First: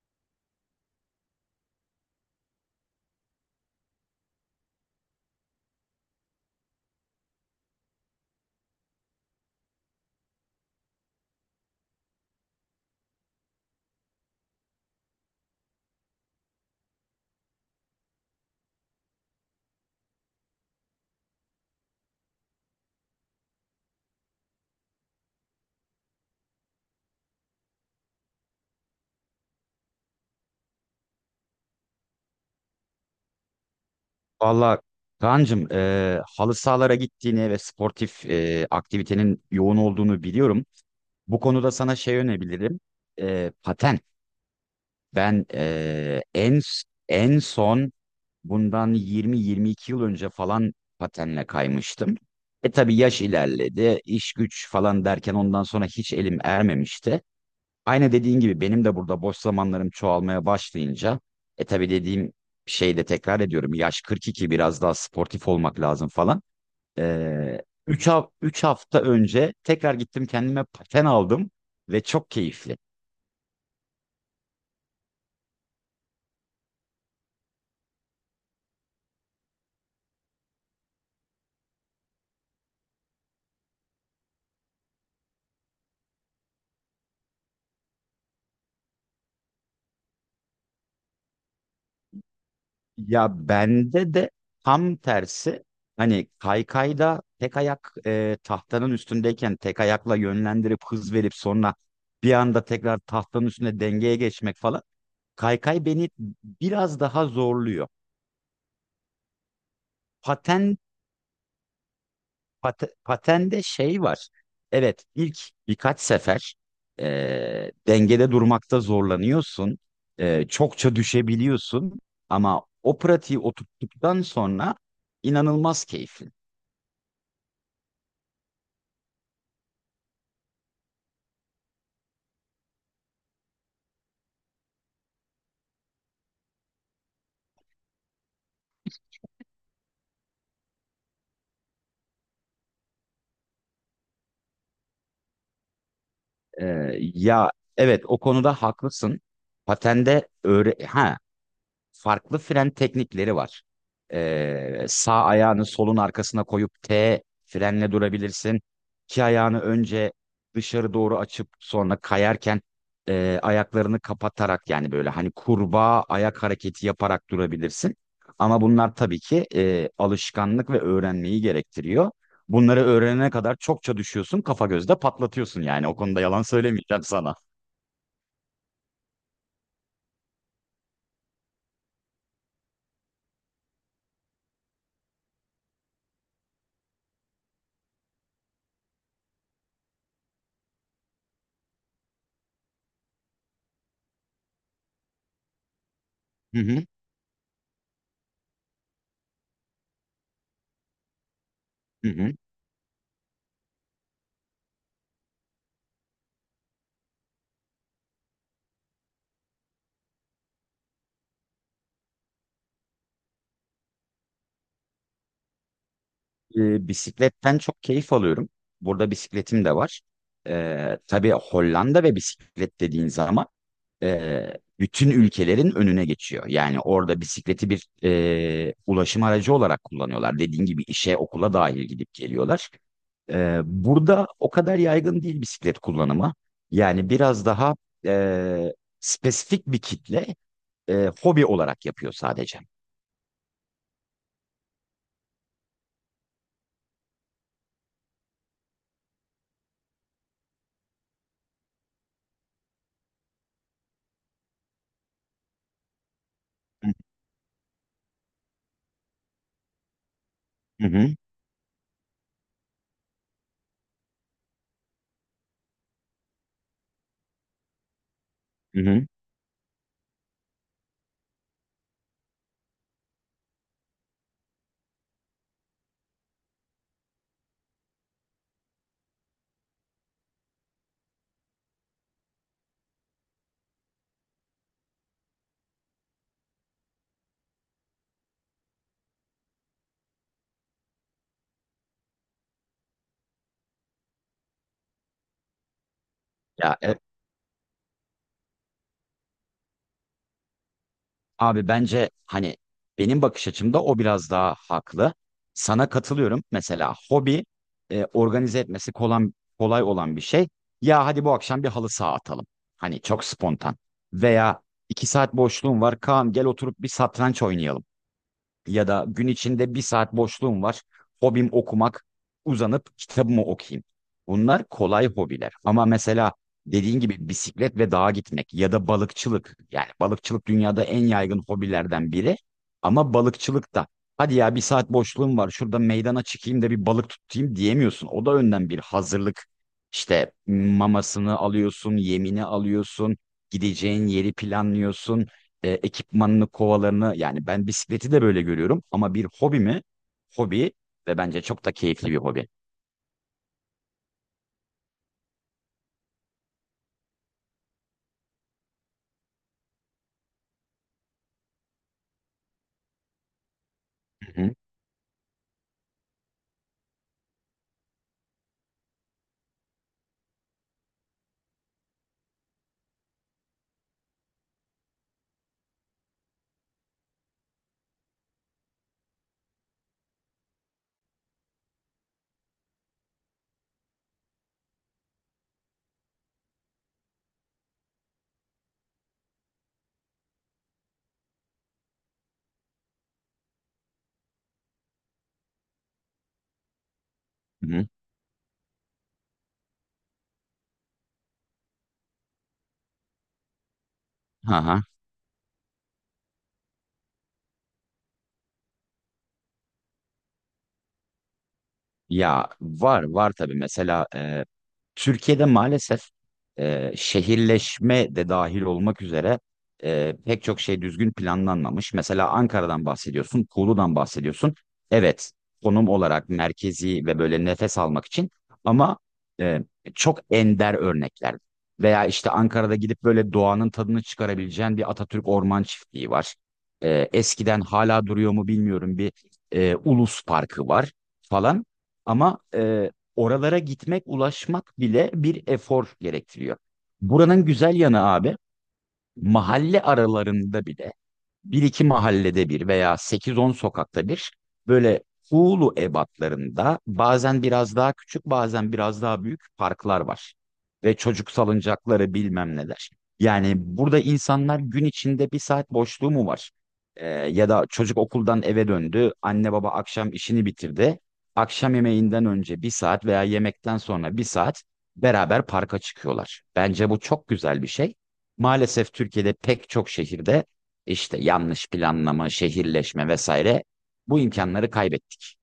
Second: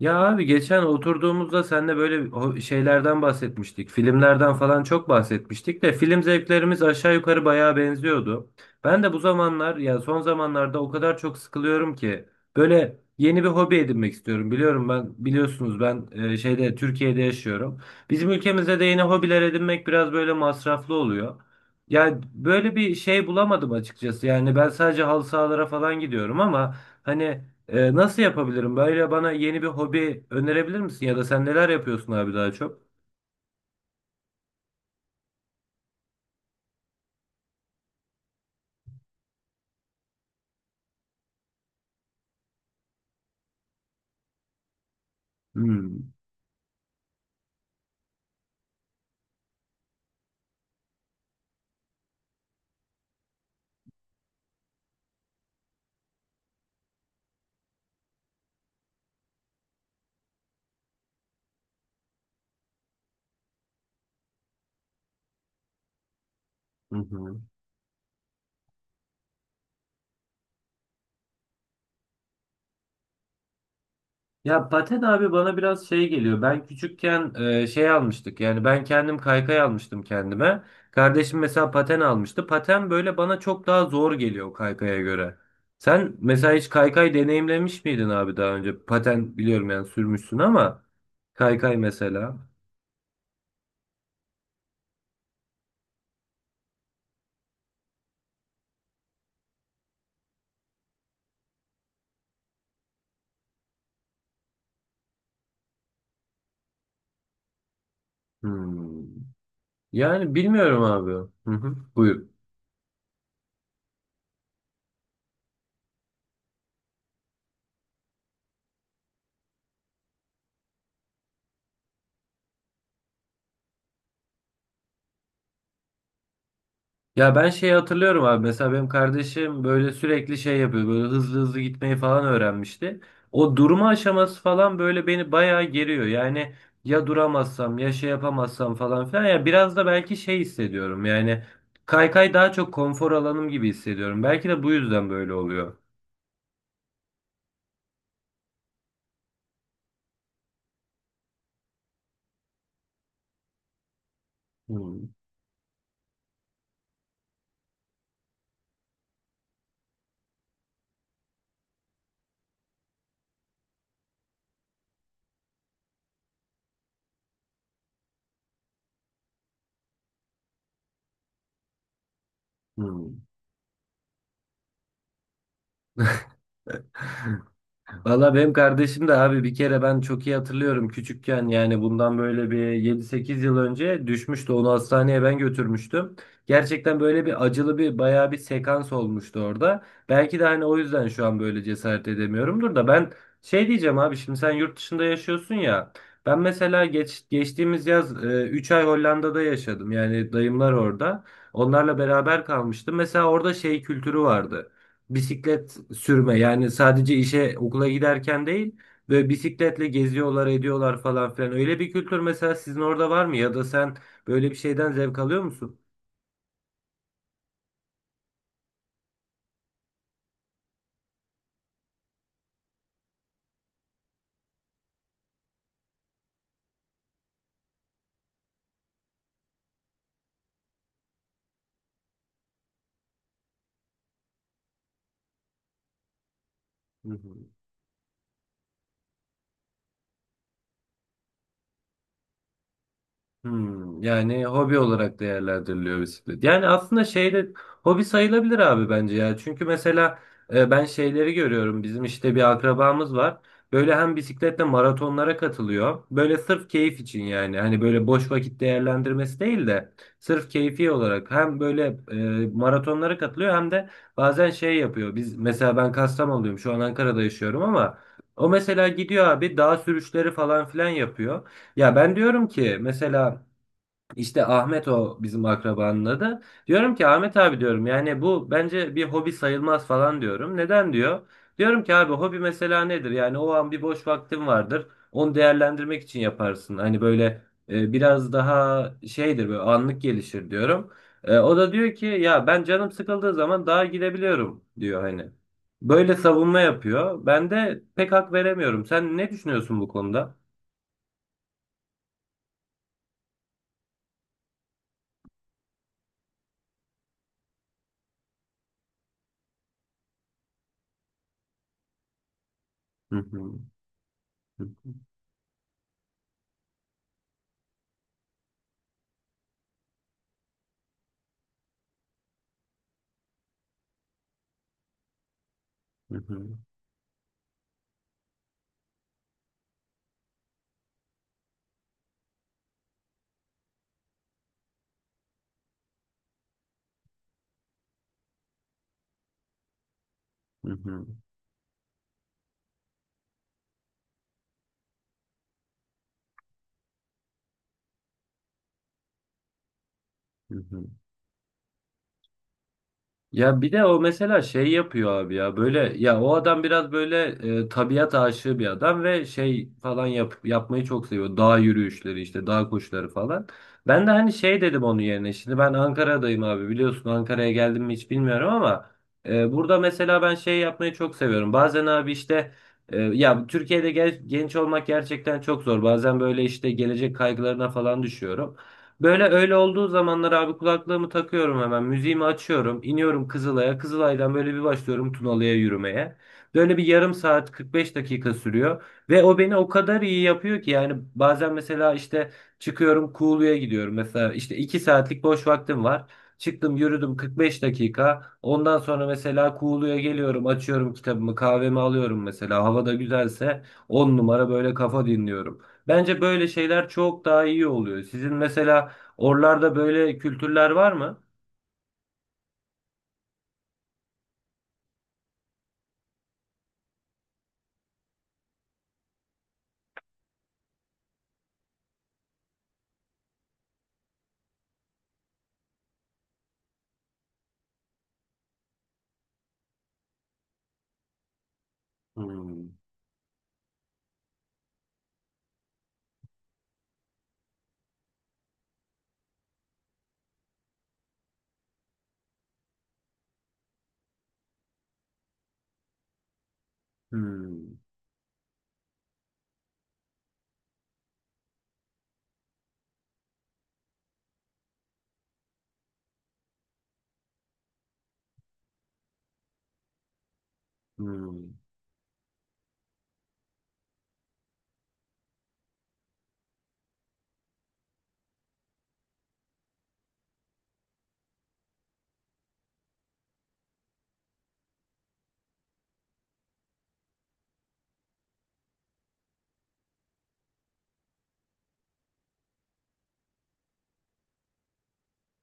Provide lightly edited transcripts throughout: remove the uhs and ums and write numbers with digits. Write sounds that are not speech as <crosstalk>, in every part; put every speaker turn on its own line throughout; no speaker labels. Ya abi geçen oturduğumuzda seninle böyle şeylerden bahsetmiştik. Filmlerden falan çok bahsetmiştik de film zevklerimiz aşağı yukarı bayağı benziyordu. Ben de bu zamanlar ya son zamanlarda o kadar çok sıkılıyorum ki böyle yeni bir hobi edinmek istiyorum. Biliyorum ben biliyorsunuz ben şeyde Türkiye'de yaşıyorum. Bizim ülkemizde de yeni hobiler edinmek biraz böyle masraflı oluyor. Yani böyle bir şey bulamadım açıkçası. Yani ben sadece halı sahalara falan gidiyorum ama hani nasıl yapabilirim? Böyle bana yeni bir hobi önerebilir misin? Ya da sen neler yapıyorsun abi daha çok?
Valla Kaan'cığım, halı sahalara gittiğini ve sportif aktivitenin yoğun olduğunu biliyorum. Bu konuda sana şey önebilirim. Paten. Ben
Hmm.
en son bundan 20-22 yıl önce falan patenle kaymıştım. Tabii yaş ilerledi, iş güç falan derken ondan sonra hiç elim ermemişti. Aynı dediğin gibi benim de burada boş zamanlarım çoğalmaya başlayınca tabii dediğim şeyi de tekrar ediyorum. Yaş 42, biraz daha sportif olmak lazım falan.
Hı hı.
Ee, 3 3 hafta önce tekrar gittim kendime paten aldım ve çok keyifli.
Ya paten abi bana biraz şey geliyor. Ben küçükken şey almıştık. Yani ben kendim kaykay almıştım kendime. Kardeşim mesela paten almıştı. Paten böyle bana çok daha zor geliyor kaykaya göre. Sen mesela hiç kaykay deneyimlemiş miydin abi daha önce? Paten biliyorum yani sürmüşsün ama kaykay mesela.
Ya bende de tam tersi, hani kaykayda tek ayak tahtanın üstündeyken tek ayakla yönlendirip hız verip sonra bir anda tekrar tahtanın üstüne dengeye geçmek falan. Kaykay beni biraz daha zorluyor.
Hmm. Yani
Paten,
bilmiyorum abi. Hı hı. Buyur.
Patende şey var. Evet, ilk birkaç sefer dengede durmakta zorlanıyorsun. Çokça düşebiliyorsun. Ama o pratiği oturttuktan sonra inanılmaz keyifli.
Ya ben şeyi hatırlıyorum abi. Mesela benim kardeşim böyle sürekli şey yapıyor. Böyle hızlı hızlı gitmeyi falan öğrenmişti. O durma aşaması falan böyle beni bayağı geriyor. Yani ya duramazsam ya şey yapamazsam falan filan. Ya biraz da belki şey hissediyorum. Yani kaykay daha çok konfor alanım gibi hissediyorum. Belki de bu yüzden böyle oluyor.
E, Ya, evet, o konuda haklısın. Patende öğre ha farklı fren teknikleri var.
Hmm,
Sağ ayağını solun arkasına koyup T frenle durabilirsin. İki ayağını önce dışarı doğru açıp sonra kayarken ayaklarını kapatarak, yani böyle hani kurbağa ayak hareketi yaparak durabilirsin. Ama bunlar tabii ki alışkanlık ve öğrenmeyi gerektiriyor. Bunları
hmm.
öğrenene kadar çokça düşüyorsun, kafa gözde patlatıyorsun yani. O konuda yalan söylemeyeceğim sana.
Valla benim kardeşim de abi bir kere ben çok iyi hatırlıyorum küçükken yani bundan böyle bir yedi sekiz yıl önce düşmüştü onu hastaneye ben götürmüştüm. Gerçekten böyle bir acılı bir bayağı bir sekans olmuştu orada. Belki de hani o yüzden şu an böyle cesaret edemiyorumdur da ben şey diyeceğim abi şimdi sen yurt dışında yaşıyorsun ya. Ben
Hı
mesela
hı.
geçtiğimiz yaz 3 ay Hollanda'da yaşadım yani dayımlar orada. Onlarla
Hı hı.
beraber kalmıştım. Mesela orada şey kültürü vardı bisiklet sürme yani sadece işe okula giderken değil böyle bisikletle geziyorlar ediyorlar falan filan öyle bir kültür mesela sizin orada var mı ya da sen böyle bir şeyden zevk alıyor musun?
Bisikletten çok keyif alıyorum. Burada bisikletim de var. Tabii Hollanda ve bisiklet dediğin zaman e, bütün ülkelerin önüne geçiyor. Yani orada bisikleti bir ulaşım aracı olarak kullanıyorlar. Dediğin gibi işe, okula dahil gidip geliyorlar. Burada o kadar yaygın değil bisiklet kullanımı.
Hı
Yani
hı.
biraz daha e, spesifik bir kitle hobi olarak yapıyor sadece.
Hmm, yani hobi olarak değerlendiriliyor bisiklet. Yani aslında şeyde hobi sayılabilir abi bence ya. Çünkü mesela ben şeyleri görüyorum. Bizim işte bir akrabamız var. Böyle hem bisikletle maratonlara katılıyor. Böyle sırf
Hı
keyif için yani. Hani böyle boş vakit değerlendirmesi değil de sırf keyfi
hı,
olarak hem böyle maratonlara katılıyor hem de bazen şey yapıyor. Biz mesela ben Kastamonu'luyum. Şu an Ankara'da yaşıyorum ama o
hı
mesela
hı.
gidiyor abi dağ sürüşleri falan filan yapıyor. Ya ben diyorum ki mesela işte Ahmet o bizim akrabanın adı. Diyorum ki Ahmet abi diyorum yani bu bence bir hobi sayılmaz falan diyorum. Neden diyor? Diyorum ki abi hobi mesela nedir? Yani o an bir boş vaktin vardır. Onu değerlendirmek için yaparsın. Hani böyle biraz daha şeydir böyle anlık gelişir diyorum. O da diyor ki ya ben canım sıkıldığı zaman dağa gidebiliyorum diyor hani. Böyle savunma
Ya e-
yapıyor. Ben de pek hak veremiyorum. Sen ne düşünüyorsun bu konuda?
Abi, bence hani benim bakış açımda o biraz daha haklı. Sana katılıyorum. Mesela hobi organize etmesi kolay, kolay olan bir şey. Ya, hadi bu akşam bir halı saha atalım. Hani
Hı
çok spontan. Veya
hı.
iki saat boşluğum var. Kaan, gel oturup bir satranç oynayalım, ya da gün içinde bir saat boşluğum var. Hobim okumak, uzanıp kitabımı okuyayım. Bunlar kolay hobiler. Ama
Hı
mesela
hı,
dediğin gibi bisiklet ve dağa gitmek, ya da balıkçılık. Yani balıkçılık dünyada en yaygın hobilerden biri. Ama balıkçılık da, hadi ya bir saat boşluğum var şurada meydana çıkayım da bir balık tutayım, diyemiyorsun. O da önden bir hazırlık. İşte
hı hı,
mamasını alıyorsun, yemini alıyorsun, gideceğin yeri planlıyorsun, ekipmanını, kovalarını, yani ben bisikleti de böyle görüyorum ama bir hobi mi?
hı
Hobi,
hı.
ve bence çok da keyifli bir hobi.
Ya bir de o mesela şey yapıyor abi ya böyle ya o adam biraz böyle tabiat aşığı bir adam ve şey falan yapmayı çok seviyor. Dağ yürüyüşleri işte dağ koşuları falan. Ben de hani
Hı hı.
şey dedim onun yerine şimdi ben Ankara'dayım abi biliyorsun Ankara'ya geldim mi hiç bilmiyorum ama burada mesela ben şey yapmayı çok seviyorum. Bazen abi işte ya Türkiye'de genç olmak gerçekten çok zor. Bazen böyle işte gelecek kaygılarına falan düşüyorum. Böyle öyle olduğu zamanlar abi kulaklığımı takıyorum hemen. Müziğimi açıyorum. İniyorum Kızılay'a. Kızılay'dan böyle bir başlıyorum Tunalı'ya yürümeye. Böyle bir yarım saat 45 dakika sürüyor. Ve o beni o kadar iyi yapıyor ki yani bazen mesela işte çıkıyorum Kuğulu'ya gidiyorum. Mesela işte 2 saatlik boş vaktim var. Çıktım yürüdüm 45
Hı hı.
dakika. Ondan sonra mesela Kuğulu'ya geliyorum açıyorum kitabımı kahvemi alıyorum mesela. Hava da güzelse 10 numara
Hı
böyle
hı.
kafa dinliyorum. Bence böyle şeyler çok daha iyi oluyor. Sizin mesela oralarda böyle kültürler var mı?
Ya var var tabii, mesela Türkiye'de maalesef şehirleşme de dahil olmak üzere pek çok şey düzgün planlanmamış. Mesela Ankara'dan bahsediyorsun, Kuğu'dan bahsediyorsun. Evet, konum olarak merkezi ve böyle nefes almak için, ama e, çok ender örnekler. Veya işte
Hmm,
Ankara'da gidip böyle doğanın tadını çıkarabileceğin bir Atatürk Orman Çiftliği var. Eskiden hala duruyor mu bilmiyorum, bir Ulus Parkı var falan. Ama oralara gitmek, ulaşmak bile bir efor gerektiriyor. Buranın güzel
hmm,
yanı abi, mahalle aralarında bile bir iki mahallede bir veya sekiz on sokakta bir böyle Hulu ebatlarında, bazen biraz daha küçük bazen biraz daha büyük parklar var. Ve çocuk
hmm.
salıncakları bilmem neler. Yani burada insanlar gün içinde bir saat boşluğu mu var? Ya da çocuk okuldan eve döndü, anne baba akşam işini bitirdi. Akşam yemeğinden önce bir saat veya yemekten sonra bir saat beraber parka çıkıyorlar. Bence bu çok güzel bir şey. Maalesef Türkiye'de pek çok şehirde işte yanlış planlama, şehirleşme vesaire, bu imkanları kaybettik.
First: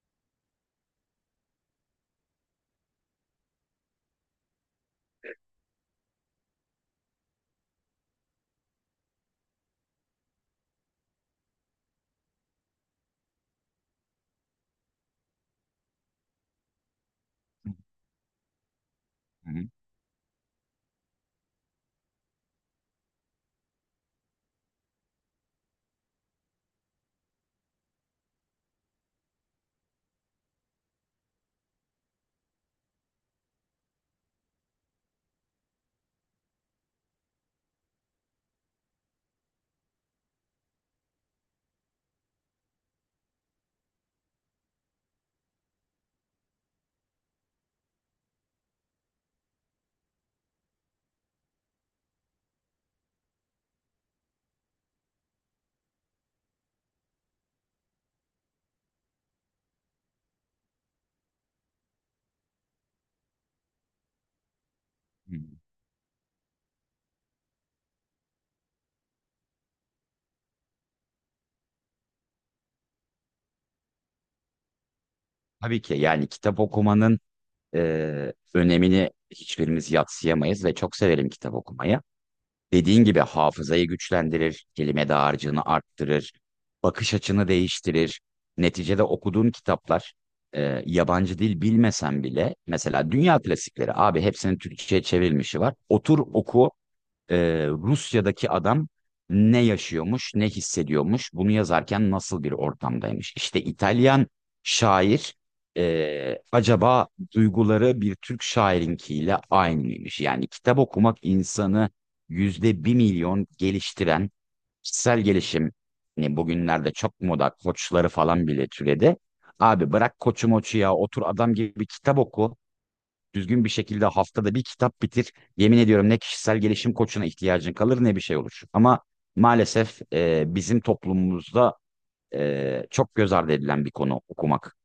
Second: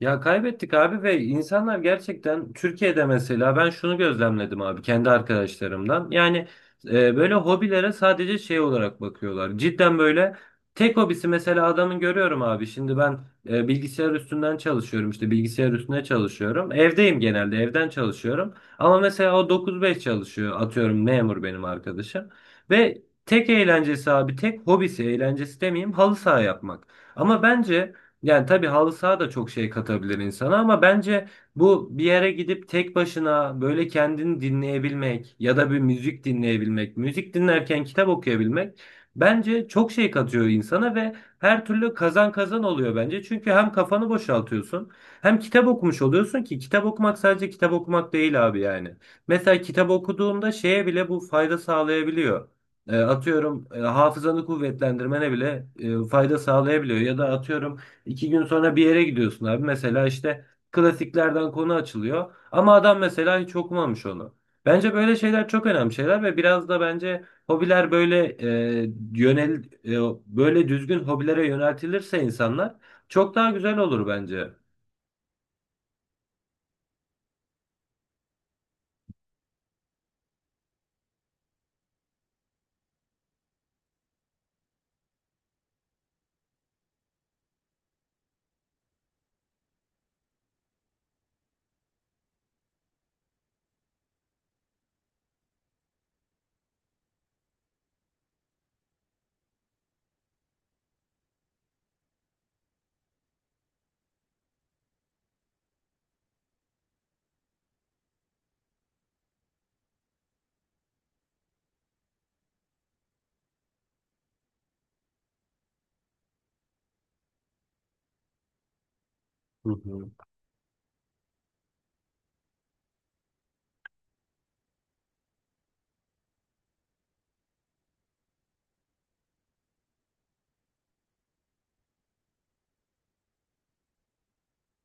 Ya kaybettik abi ve insanlar gerçekten Türkiye'de mesela ben şunu gözlemledim abi kendi arkadaşlarımdan. Yani böyle hobilere sadece şey olarak bakıyorlar. Cidden böyle tek hobisi mesela adamın görüyorum abi. Şimdi ben bilgisayar üstünden çalışıyorum işte bilgisayar üstüne çalışıyorum. Evdeyim genelde
Hı
evden çalışıyorum. Ama mesela o
hı. Hı.
9-5 çalışıyor atıyorum memur benim arkadaşım. Ve tek eğlencesi abi tek hobisi eğlencesi demeyeyim halı saha yapmak. Ama bence... Yani tabii halı saha da çok şey katabilir insana ama bence bu bir yere gidip tek başına böyle kendini dinleyebilmek ya da bir müzik dinleyebilmek, müzik dinlerken kitap okuyabilmek bence çok şey katıyor insana ve her türlü kazan kazan oluyor bence. Çünkü hem kafanı boşaltıyorsun hem kitap okumuş oluyorsun ki kitap okumak sadece kitap okumak değil abi yani. Mesela kitap okuduğunda şeye bile bu fayda sağlayabiliyor. Hafızanı kuvvetlendirmene bile fayda sağlayabiliyor ya da atıyorum İki gün sonra bir yere gidiyorsun abi. Mesela işte klasiklerden konu açılıyor. Ama adam mesela hiç okumamış onu. Bence böyle şeyler çok önemli şeyler ve biraz da bence hobiler böyle e, yönel böyle düzgün hobilere yöneltilirse insanlar çok daha güzel olur bence.
Tabii ki yani kitap okumanın önemini hiçbirimiz yadsıyamayız ve çok severim kitap okumayı. Dediğin gibi hafızayı güçlendirir, kelime dağarcığını arttırır, bakış açını değiştirir. Neticede okuduğum kitaplar, yabancı dil bilmesem bile mesela dünya klasikleri abi, hepsinin Türkçe'ye çevrilmişi var. Otur oku, Rusya'daki adam ne yaşıyormuş, ne hissediyormuş, bunu yazarken nasıl bir ortamdaymış. İşte İtalyan şair, acaba duyguları bir Türk şairinkiyle aynı mıymış? Yani kitap okumak insanı %1.000.000 geliştiren kişisel gelişim, hani bugünlerde çok moda koçları falan bile türedi.
Hı
Abi
hı.
bırak koçu moçu, ya otur adam gibi kitap oku. Düzgün bir şekilde haftada bir kitap bitir. Yemin ediyorum, ne kişisel gelişim koçuna ihtiyacın kalır ne bir şey olur. Ama maalesef bizim toplumumuzda çok göz ardı edilen bir konu okumak.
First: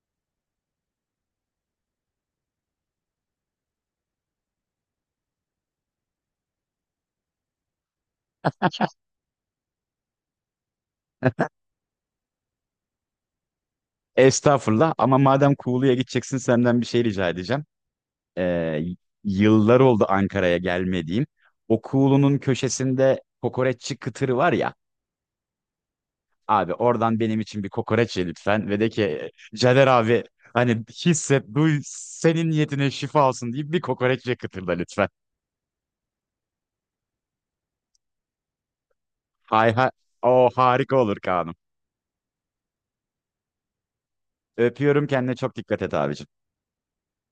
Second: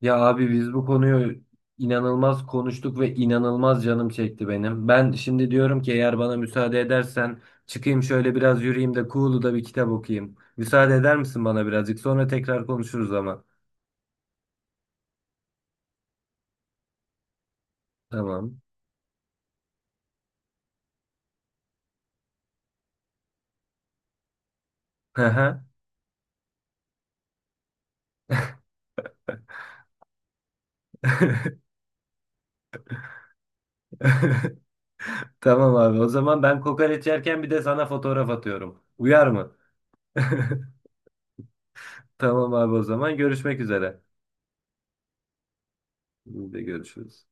Ya abi biz bu konuyu inanılmaz konuştuk ve inanılmaz canım çekti benim. Ben şimdi diyorum ki eğer bana müsaade edersen çıkayım şöyle biraz yürüyeyim de Kuğulu'da bir kitap okuyayım. Müsaade eder misin bana birazcık? Sonra tekrar konuşuruz ama.
Estağfurullah, ama madem Kuğulu'ya gideceksin senden bir şey rica edeceğim.
Tamam.
E, Yıllar oldu Ankara'ya gelmediğim. O Kuğulu'nun köşesinde kokoreççi kıtırı var ya.
Hı hı.
Abi oradan benim için bir kokoreç ye lütfen, ve de ki Caner abi hani, hisset duy, senin niyetine şifa olsun deyip bir kokoreç ye
<laughs>
kıtırda lütfen.
Tamam abi. O zaman ben kokoreç yerken bir de sana fotoğraf atıyorum. Uyar mı?
Hay hay, o
<laughs>
harika olur Kaan'ım.
Tamam abi o zaman görüşmek üzere.
Öpüyorum, kendine çok dikkat et abicim.
Biz de görüşürüz.